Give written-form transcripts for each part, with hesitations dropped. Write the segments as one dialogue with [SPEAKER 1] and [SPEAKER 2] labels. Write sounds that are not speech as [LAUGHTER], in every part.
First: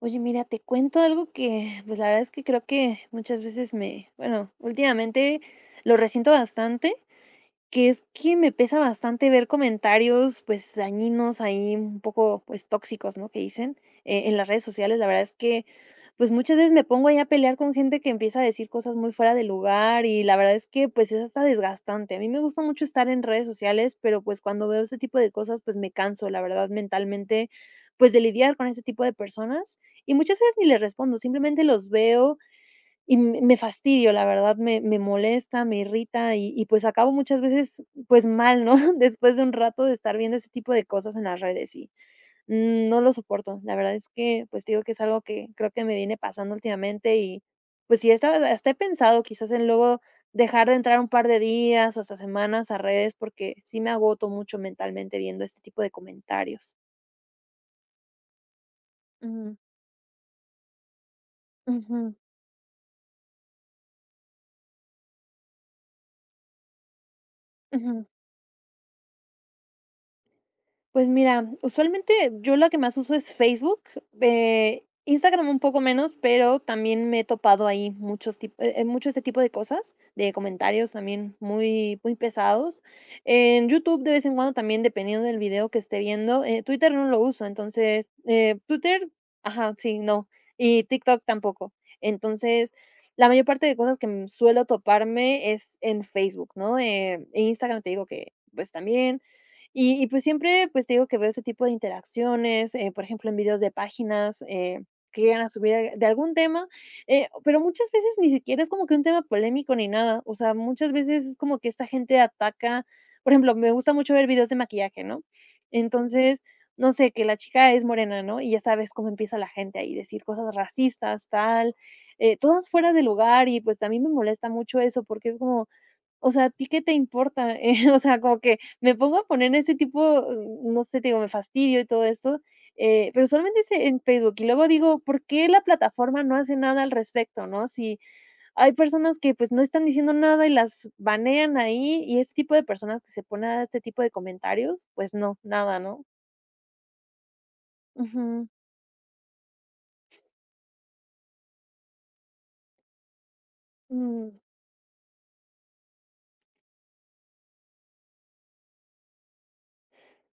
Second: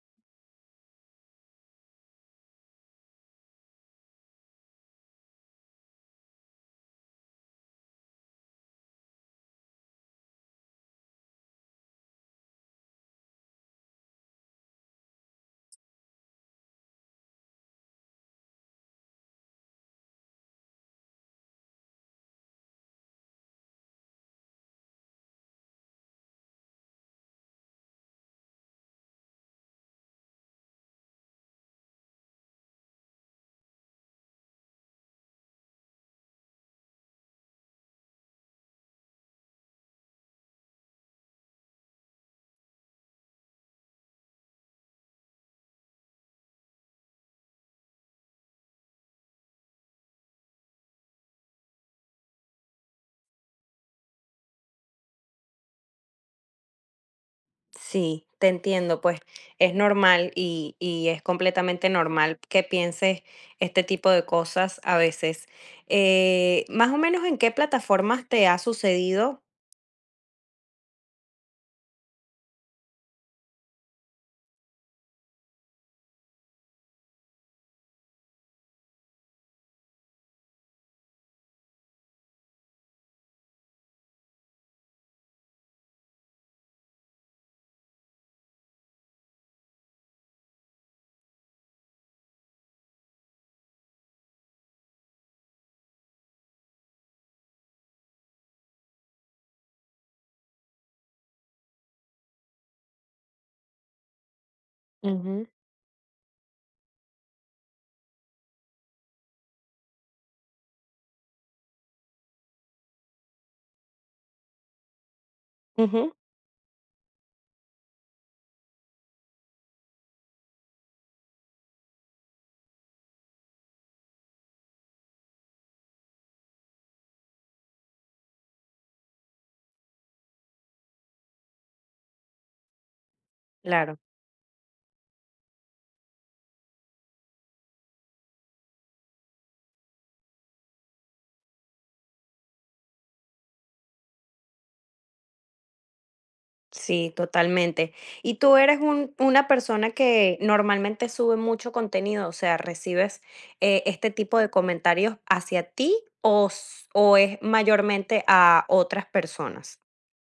[SPEAKER 1] Oye, mira, te cuento algo que, pues, la verdad es que creo que muchas veces me bueno, últimamente lo resiento bastante, que es que me pesa bastante ver comentarios, pues, dañinos ahí, un poco, pues, tóxicos, ¿no?, que dicen, en las redes sociales. La verdad es que, pues, muchas veces me pongo ahí a pelear con gente que empieza a decir cosas muy fuera de lugar y la verdad es que, pues, es hasta desgastante. A mí me gusta mucho estar en redes sociales, pero, pues, cuando veo ese tipo de cosas, pues, me canso, la verdad, mentalmente, pues, de lidiar con ese tipo de personas, y muchas veces ni les respondo, simplemente los veo y me fastidio, la verdad, me molesta, me irrita y, pues, acabo muchas veces, pues, mal, ¿no? [LAUGHS] Después de un rato de estar viendo ese tipo de cosas en las redes y no lo soporto. La verdad es que, pues, te digo que es algo que creo que me viene pasando últimamente y, pues, sí, hasta he pensado quizás en luego dejar de entrar un par de días o hasta semanas a redes, porque sí me agoto mucho mentalmente viendo este tipo de comentarios.
[SPEAKER 2] Sí, te entiendo, pues
[SPEAKER 1] Mm,
[SPEAKER 2] es normal y es completamente
[SPEAKER 1] ujú,
[SPEAKER 2] normal que pienses este tipo de cosas a veces. Más o menos en qué
[SPEAKER 1] ujú.
[SPEAKER 2] plataformas te ha sucedido.
[SPEAKER 1] Pues mira, usualmente yo la que más uso es Facebook, Instagram un poco menos, pero también me he topado ahí mucho este tipo de cosas, de comentarios también muy, muy pesados. En YouTube de vez en cuando también, dependiendo del video que esté viendo, Twitter no lo uso, entonces Twitter, ajá, sí, no, y TikTok tampoco. Entonces, la mayor parte de cosas que suelo toparme es en Facebook, ¿no? E Instagram te digo que pues también. Y, pues, siempre, pues, te digo que veo ese tipo de interacciones, por ejemplo, en videos de páginas, que llegan
[SPEAKER 2] Ujú.
[SPEAKER 1] a subir de algún tema, pero muchas veces ni siquiera es como que un tema polémico ni nada, o sea, muchas veces es como que esta gente ataca, por ejemplo, me gusta mucho ver videos de maquillaje, ¿no?
[SPEAKER 2] Ujú.
[SPEAKER 1] Entonces, no sé, que la chica es morena, ¿no? Y ya sabes cómo empieza la gente ahí, decir cosas racistas, tal, todas fuera de lugar y, pues, a mí me molesta mucho eso porque es como o sea, ¿a ti qué te importa? [LAUGHS] O sea, como que me pongo a poner ese tipo, no sé, te digo, me fastidio y todo esto, pero solamente es
[SPEAKER 2] Claro.
[SPEAKER 1] en Facebook. Y luego digo, ¿por qué la plataforma no hace nada al respecto, ¿no? Si hay personas que, pues, no están diciendo nada y las banean ahí, y ese tipo de personas que se ponen a este tipo de comentarios, pues no, nada, ¿no?
[SPEAKER 2] Sí, totalmente. Y
[SPEAKER 1] Ujú,
[SPEAKER 2] tú eres una persona que normalmente sube mucho contenido, o sea, recibes este
[SPEAKER 1] mm.
[SPEAKER 2] tipo de comentarios hacia ti o, o es mayormente a otras personas.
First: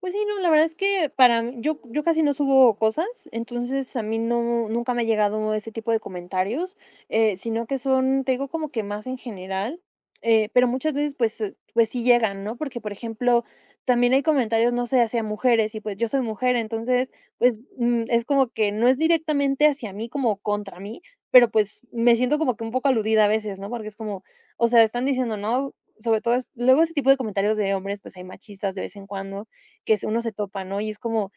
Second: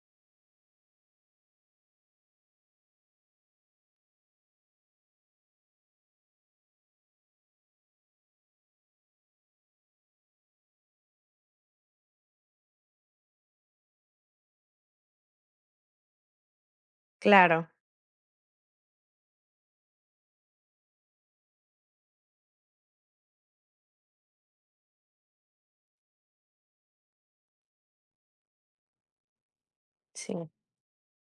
[SPEAKER 1] Pues sí, no, la verdad es que para mí yo casi no subo cosas, entonces a mí nunca me ha llegado ese tipo de comentarios, sino que son, te digo, como que más en general, pero muchas veces, pues sí llegan, ¿no? Porque, por ejemplo, también hay comentarios, no sé, hacia mujeres y, pues, yo soy mujer, entonces, pues,
[SPEAKER 2] Claro,
[SPEAKER 1] es como que no es directamente hacia mí como contra mí, pero, pues, me siento como que un poco aludida a veces, ¿no? Porque es como, o sea, están diciendo, ¿no? Sobre todo es luego ese tipo de comentarios de hombres, pues, hay machistas de vez en cuando que uno se
[SPEAKER 2] sí.
[SPEAKER 1] topa, ¿no? Y es como,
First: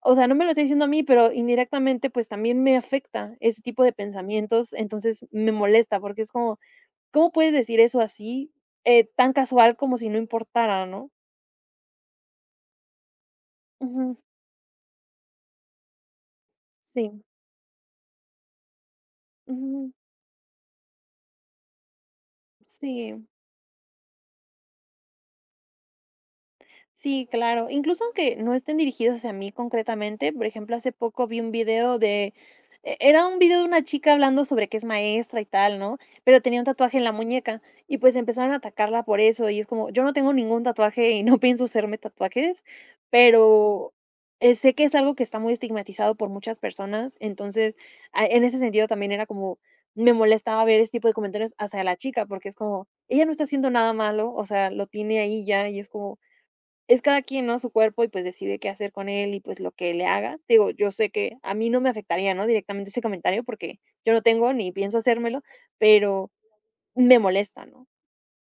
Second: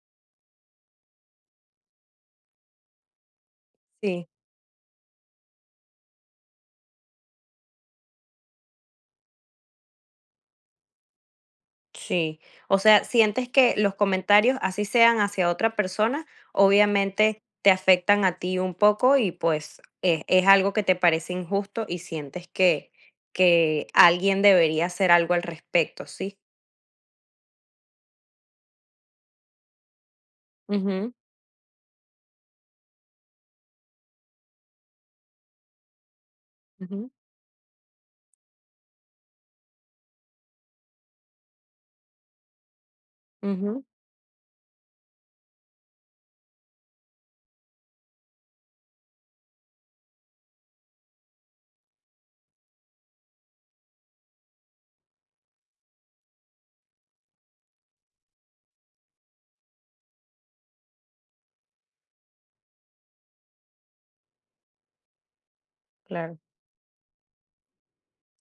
[SPEAKER 1] o sea, no me lo está diciendo a mí, pero indirectamente, pues también me afecta ese tipo de
[SPEAKER 2] Sí.
[SPEAKER 1] pensamientos, entonces me molesta porque es como, ¿cómo puedes decir eso así, tan casual como si no importara, ¿no?
[SPEAKER 2] Sí, o sea, sientes que los
[SPEAKER 1] Ujú,
[SPEAKER 2] comentarios, así sean hacia otra persona,
[SPEAKER 1] sí,
[SPEAKER 2] obviamente te afectan a ti un poco y pues
[SPEAKER 1] ujú,
[SPEAKER 2] es algo que te parece injusto y sientes
[SPEAKER 1] sí.
[SPEAKER 2] que alguien debería hacer algo al respecto, ¿sí?
[SPEAKER 1] Sí, claro. Incluso aunque no estén dirigidos hacia mí concretamente, por ejemplo, hace
[SPEAKER 2] Ujú,
[SPEAKER 1] poco vi un video de, era un video de una chica hablando sobre que es maestra y tal, ¿no? Pero tenía un tatuaje en
[SPEAKER 2] ujú,
[SPEAKER 1] la muñeca y pues empezaron a atacarla por eso y es como, yo no tengo ningún tatuaje y no [LAUGHS] pienso hacerme tatuajes,
[SPEAKER 2] ujú,
[SPEAKER 1] pero sé que es algo que está muy estigmatizado por muchas personas, entonces en ese sentido también era como, me molestaba ver este tipo de comentarios hacia la chica porque es como, ella no está haciendo nada malo, o sea, lo tiene ahí ya y es como es cada quien, ¿no? Su cuerpo y, pues, decide qué hacer con él y, pues, lo que le haga. Digo, yo sé que a mí no me afectaría, ¿no? Directamente ese comentario, porque yo no tengo ni pienso hacérmelo, pero
[SPEAKER 2] claro.
[SPEAKER 1] me molesta, ¿no?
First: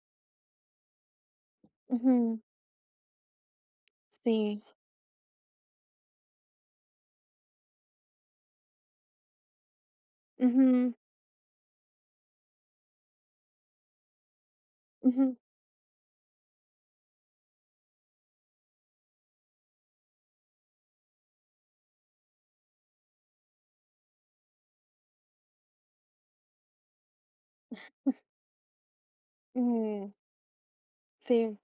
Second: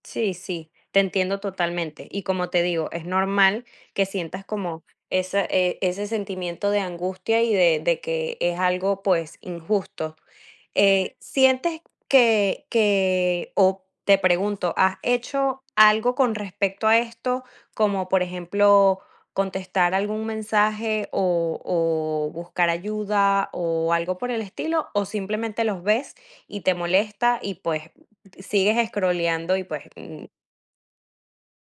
[SPEAKER 2] Sí, sí, te entiendo totalmente. Y
[SPEAKER 1] Ujú.
[SPEAKER 2] como te digo, es normal que sientas
[SPEAKER 1] Sí.
[SPEAKER 2] como esa, ese sentimiento de angustia y de que es algo pues injusto.
[SPEAKER 1] Ujú,
[SPEAKER 2] ¿Sientes que o te pregunto, has
[SPEAKER 1] ujú,
[SPEAKER 2] hecho algo con respecto a esto? Como, por ejemplo, contestar algún mensaje o buscar ayuda o algo por el estilo, ¿o simplemente los ves y te molesta y, pues, sigues scrolleando y, pues,
[SPEAKER 1] mm. Sí,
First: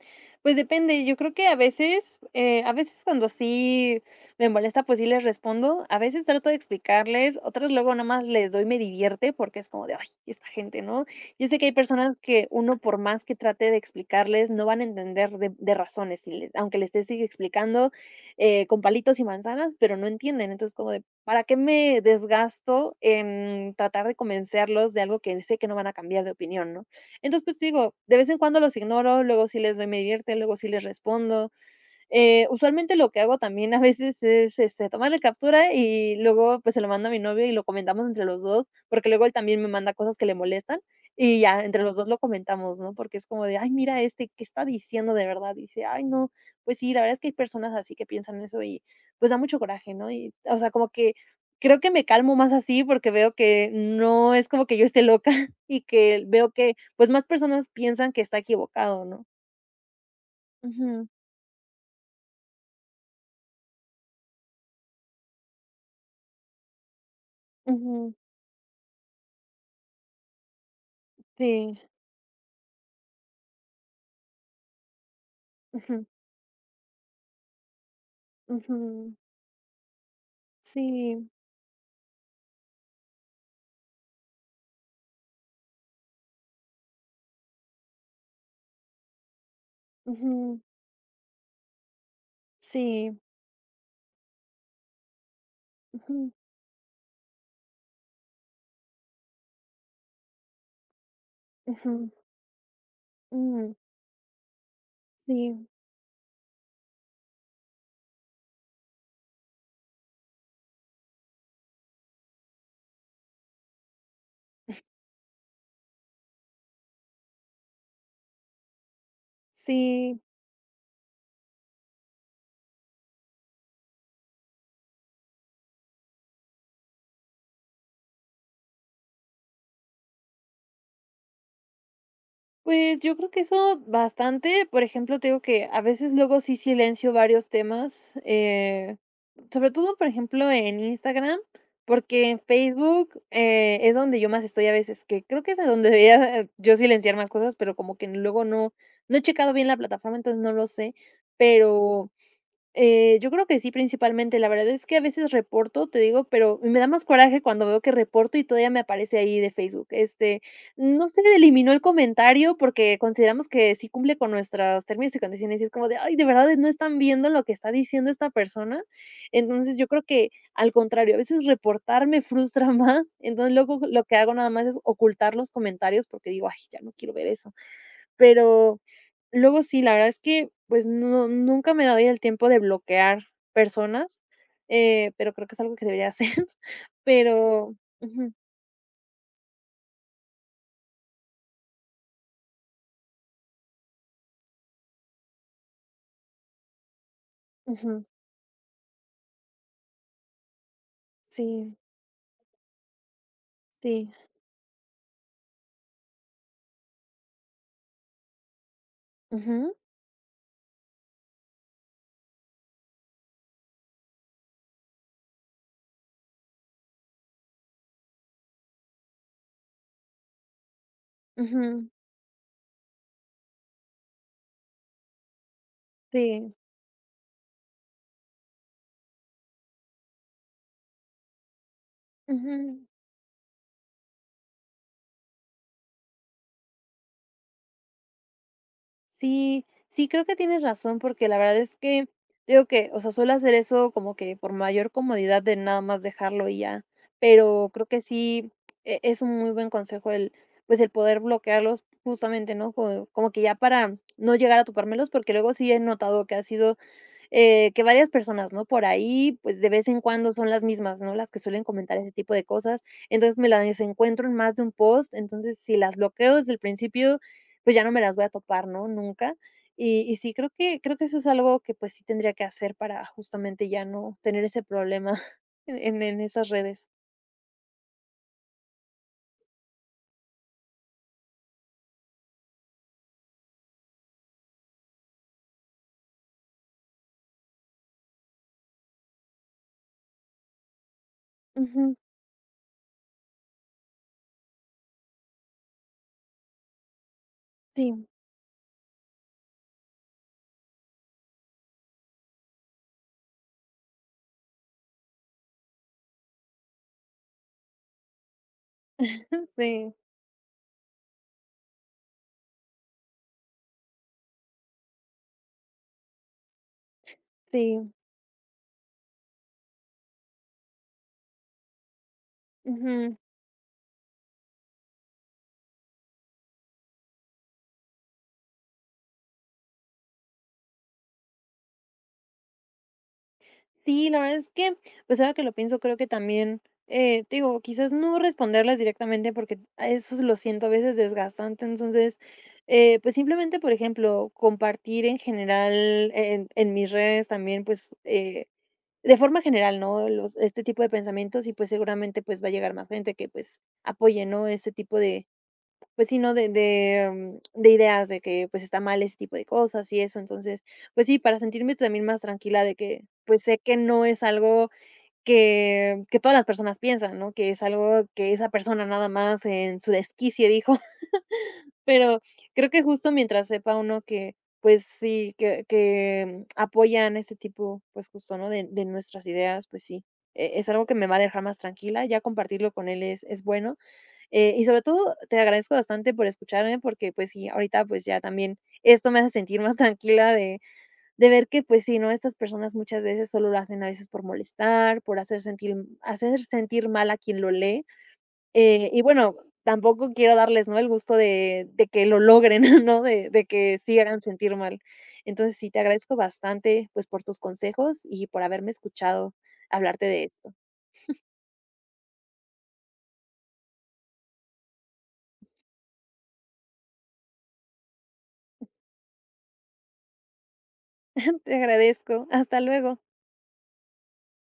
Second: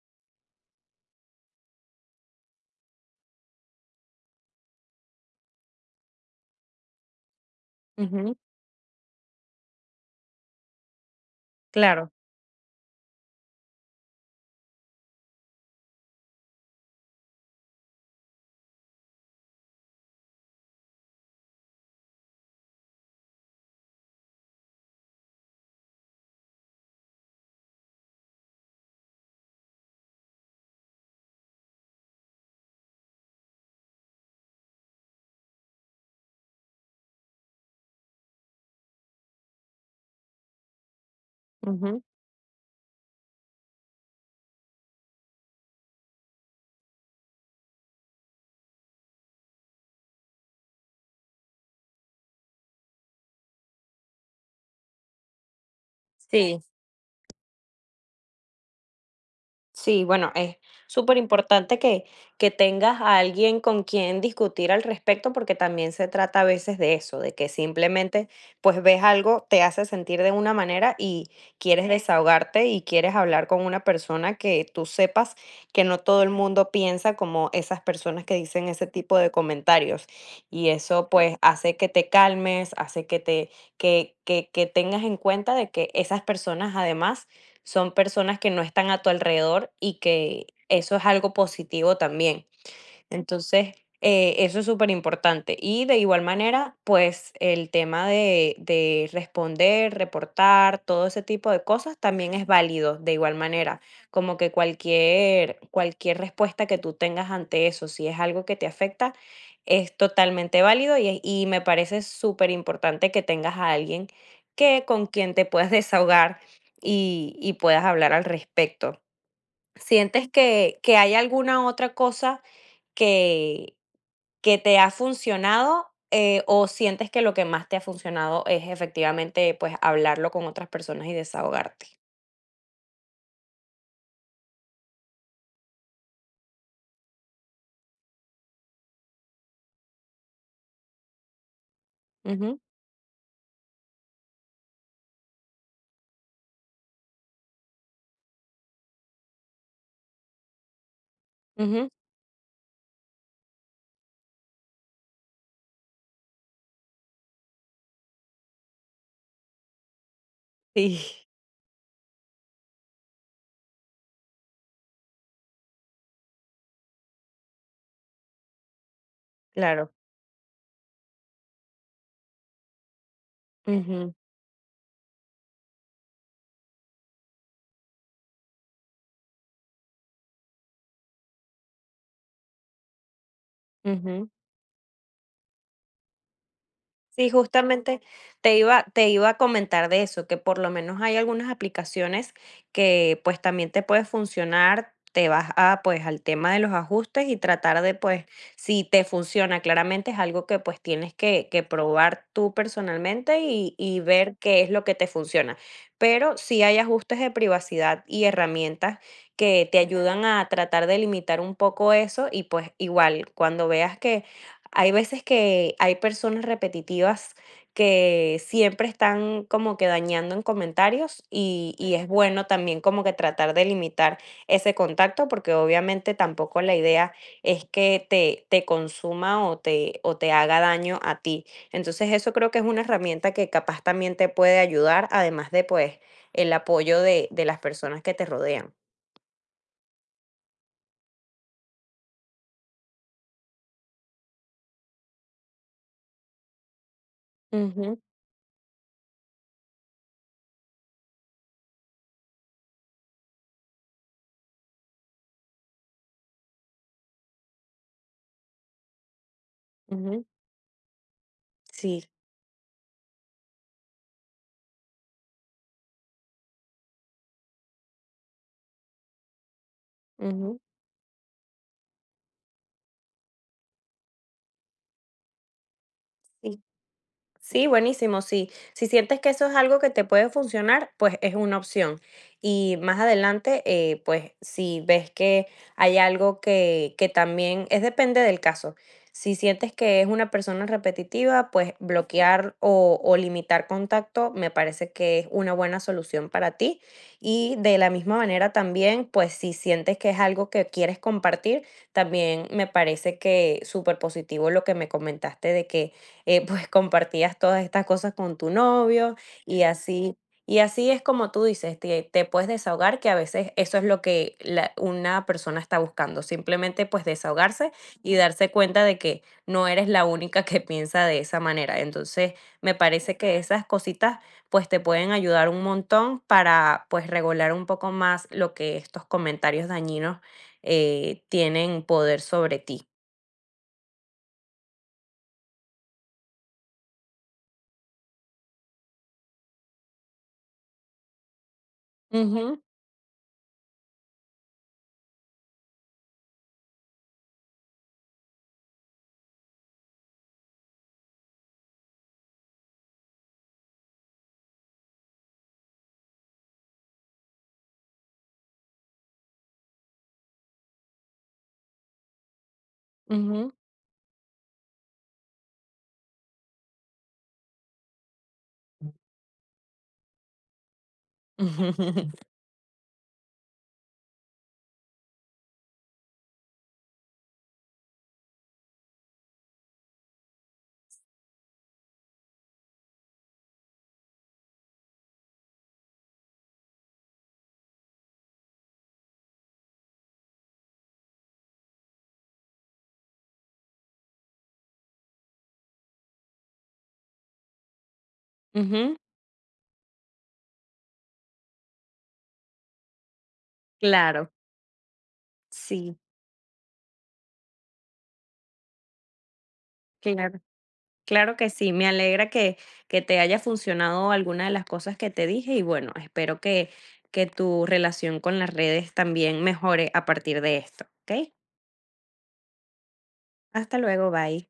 [SPEAKER 1] pues depende, yo creo que a veces, cuando sí me molesta, pues sí les respondo, a veces trato de explicarles, otras luego nada más
[SPEAKER 2] Ujú,
[SPEAKER 1] les doy me divierte porque es como de, ay, esta gente, ¿no? Yo sé que hay
[SPEAKER 2] claro,
[SPEAKER 1] personas que uno por más que trate de explicarles, no van a entender de, razones, y aunque les esté sigue explicando con palitos y manzanas, pero no entienden, entonces como de, ¿para qué me desgasto en tratar de convencerlos de algo que sé que no van a cambiar de opinión, ¿no? Entonces, pues, digo, de vez en cuando los ignoro, luego sí les doy me divierte, luego sí les respondo, usualmente lo que hago también a veces es, este, tomarle captura y luego, pues, se lo mando a mi novio y lo comentamos entre los 2 porque luego él también me manda cosas que le molestan y ya entre los
[SPEAKER 2] ujú,
[SPEAKER 1] 2 lo comentamos, ¿no? Porque es como de: "Ay, mira este, ¿qué está diciendo de verdad?". Dice: "Ay, no, pues sí, la verdad es que hay personas así que piensan eso y, pues, da mucho coraje", ¿no? Y, o sea, como que creo que me calmo más así porque veo que no es como que yo esté loca [LAUGHS] y que veo
[SPEAKER 2] sí.
[SPEAKER 1] que, pues, más personas piensan que está equivocado, ¿no?
[SPEAKER 2] Sí, bueno, es
[SPEAKER 1] Ujú,
[SPEAKER 2] súper importante que tengas a alguien con quien discutir al respecto, porque también se trata a veces de eso, de que
[SPEAKER 1] ujú,
[SPEAKER 2] simplemente pues ves algo, te hace sentir de una manera y
[SPEAKER 1] sí,
[SPEAKER 2] quieres desahogarte y quieres hablar con una persona que tú sepas que no
[SPEAKER 1] [LAUGHS]
[SPEAKER 2] todo el mundo piensa como esas personas que dicen ese
[SPEAKER 1] Ujú.
[SPEAKER 2] tipo de comentarios. Y eso
[SPEAKER 1] Sí,
[SPEAKER 2] pues hace que te calmes, hace que te, que tengas en cuenta de que esas personas además son personas que no están a tu alrededor y que
[SPEAKER 1] ujú,
[SPEAKER 2] eso es algo positivo también.
[SPEAKER 1] sí,
[SPEAKER 2] Entonces, eso es súper importante. Y de igual
[SPEAKER 1] ujú,
[SPEAKER 2] manera, pues el tema de responder, reportar, todo ese tipo de cosas
[SPEAKER 1] ujú,
[SPEAKER 2] también es válido de igual
[SPEAKER 1] mm,
[SPEAKER 2] manera. Como que cualquier,
[SPEAKER 1] sí,
[SPEAKER 2] cualquier respuesta que tú tengas ante eso, si es algo que te afecta, es totalmente válido y, y me parece súper importante que tengas a alguien que con quien te puedas [LAUGHS] desahogar y puedas hablar al respecto.
[SPEAKER 1] sí.
[SPEAKER 2] ¿Sientes que hay alguna otra cosa que que te ha funcionado, o sientes que lo que más te ha funcionado es efectivamente, pues, hablarlo con otras personas y desahogarte?
[SPEAKER 1] Pues, yo creo que eso bastante, por ejemplo, te digo que a veces luego sí silencio varios temas, sobre todo, por ejemplo, en Instagram, porque en
[SPEAKER 2] Ujú,
[SPEAKER 1] Facebook, es donde yo más estoy a veces, que creo que es a donde debería yo silenciar más cosas, pero como que luego no he checado bien la plataforma, entonces no lo sé,
[SPEAKER 2] ujú.
[SPEAKER 1] pero Yo creo que sí, principalmente. La verdad es que a veces reporto, te digo, pero me da más coraje cuando veo que reporto y todavía me aparece ahí de Facebook. Este,
[SPEAKER 2] Sí,
[SPEAKER 1] no se
[SPEAKER 2] [LAUGHS]
[SPEAKER 1] eliminó el comentario porque consideramos que sí cumple con nuestros términos y condiciones. Y es como de, ay, de verdad no están viendo lo que está diciendo esta persona. Entonces yo
[SPEAKER 2] claro.
[SPEAKER 1] creo que al contrario, a veces reportar me frustra [LAUGHS] más. Entonces luego lo
[SPEAKER 2] Ujú,
[SPEAKER 1] que hago nada más es ocultar los comentarios porque digo, ay, ya no quiero ver eso. Pero luego sí, la verdad es que, pues, nunca me doy el tiempo de bloquear personas,
[SPEAKER 2] ujú.
[SPEAKER 1] pero creo que es algo que debería hacer, [LAUGHS]
[SPEAKER 2] Sí,
[SPEAKER 1] pero
[SPEAKER 2] justamente
[SPEAKER 1] ujú,
[SPEAKER 2] te iba a comentar de eso, que por lo menos hay algunas aplicaciones que pues también te puede funcionar, te vas a pues al tema de los ajustes y tratar de
[SPEAKER 1] ujú,
[SPEAKER 2] pues si te funciona, claramente es algo que pues tienes que
[SPEAKER 1] sí,
[SPEAKER 2] probar tú personalmente y
[SPEAKER 1] sí,
[SPEAKER 2] ver qué es lo que te funciona. Pero sí hay ajustes de privacidad y herramientas que
[SPEAKER 1] ujú,
[SPEAKER 2] te ayudan a tratar de limitar un poco eso y pues igual cuando veas que hay veces que hay personas repetitivas que siempre están como que dañando en comentarios
[SPEAKER 1] ujú,
[SPEAKER 2] y es bueno también como que tratar de limitar ese contacto porque obviamente
[SPEAKER 1] sí,
[SPEAKER 2] tampoco la idea es que te consuma o te haga daño a ti. Entonces eso creo que es una
[SPEAKER 1] ujú.
[SPEAKER 2] herramienta que capaz también te puede ayudar, además de pues el apoyo de las personas que te rodean.
[SPEAKER 1] Sí, sí, creo que tienes razón, porque la verdad es que digo que, o sea, suelo hacer eso como que por mayor comodidad de nada más dejarlo y ya, pero creo
[SPEAKER 2] Ujú,
[SPEAKER 1] que sí es un muy buen consejo el, pues el poder bloquearlos justamente, ¿no? Como que ya para no llegar a topármelos, porque luego sí he notado que ha sido que varias personas, ¿no? Por ahí, pues, de vez en
[SPEAKER 2] ujú,
[SPEAKER 1] cuando son las mismas, ¿no? Las que suelen comentar
[SPEAKER 2] sí,
[SPEAKER 1] ese tipo de cosas. Entonces, me las encuentro en más de un post. Entonces, si las bloqueo desde el principio, pues, ya no me las voy a topar, ¿no? Nunca. Y sí, creo
[SPEAKER 2] ujú,
[SPEAKER 1] que creo que eso es algo que, pues, sí tendría que hacer para justamente ya no tener ese problema [LAUGHS] en esas
[SPEAKER 2] sí.
[SPEAKER 1] redes.
[SPEAKER 2] Sí, buenísimo, sí. Si sientes que eso es algo que te puede funcionar, pues es una opción. Y más adelante, pues si ves que hay algo que también es depende del caso. Si sientes que es una persona repetitiva, pues
[SPEAKER 1] Ujú.
[SPEAKER 2] bloquear o limitar contacto me parece que es una buena solución para ti. Y de la
[SPEAKER 1] Sí,
[SPEAKER 2] misma manera también, pues si sientes que es algo que quieres compartir, también me parece que súper positivo lo que me comentaste de que pues compartías todas estas cosas con tu novio y
[SPEAKER 1] sí,
[SPEAKER 2] así, y así es como tú dices, te puedes desahogar, que a veces eso es lo que una persona está buscando, simplemente pues desahogarse
[SPEAKER 1] sí.
[SPEAKER 2] y darse cuenta de que no eres la única que piensa de esa manera. Entonces, me
[SPEAKER 1] Ujú.
[SPEAKER 2] parece que esas cositas pues te pueden ayudar un montón para pues regular un poco más lo que estos comentarios dañinos tienen poder sobre ti.
[SPEAKER 1] Sí, la verdad es que, pues, ahora que lo pienso, creo que también, te digo, quizás no responderles directamente porque a eso lo siento a veces desgastante. Entonces,
[SPEAKER 2] Ujú,
[SPEAKER 1] pues, simplemente, por ejemplo, compartir en general en mis redes también, pues, de forma general, ¿no? Los este tipo de pensamientos y, pues, seguramente, pues, va a llegar más gente que, pues, apoye, ¿no? este tipo de pues sí, ¿no? De ideas de que, pues, está mal ese tipo de cosas y eso. Entonces, pues sí, para sentirme también más tranquila de que, pues,
[SPEAKER 2] ujú,
[SPEAKER 1] sé que no es algo que todas las personas piensan, ¿no? Que es algo que esa persona nada más en su desquicie dijo. [LAUGHS] Pero
[SPEAKER 2] [LAUGHS]
[SPEAKER 1] creo que justo mientras sepa uno que, pues sí, que apoyan ese tipo, pues justo, ¿no? De nuestras ideas, pues sí, es algo que me va a dejar más tranquila. Ya compartirlo con él es bueno. Y sobre todo, te agradezco bastante por escucharme porque, pues sí, ahorita pues ya también esto me hace sentir más [LAUGHS] tranquila de ver que, pues sí, ¿no? Estas personas muchas veces solo lo hacen a veces por molestar, por hacer sentir mal a quien lo lee.
[SPEAKER 2] ujú.
[SPEAKER 1] Y bueno, tampoco quiero darles, ¿no? El gusto de que lo logren, [LAUGHS] ¿no? De que sí hagan
[SPEAKER 2] Claro,
[SPEAKER 1] sentir mal. Entonces sí, te
[SPEAKER 2] sí,
[SPEAKER 1] agradezco bastante, pues por tus consejos y por haberme escuchado hablarte de
[SPEAKER 2] claro,
[SPEAKER 1] esto.
[SPEAKER 2] claro que sí. Me alegra que te haya funcionado alguna de las cosas que te dije y bueno, espero que tu relación con las redes también mejore a partir de esto, ¿ok?
[SPEAKER 1] [LAUGHS] Te agradezco. Hasta luego.
[SPEAKER 2] Hasta luego, bye.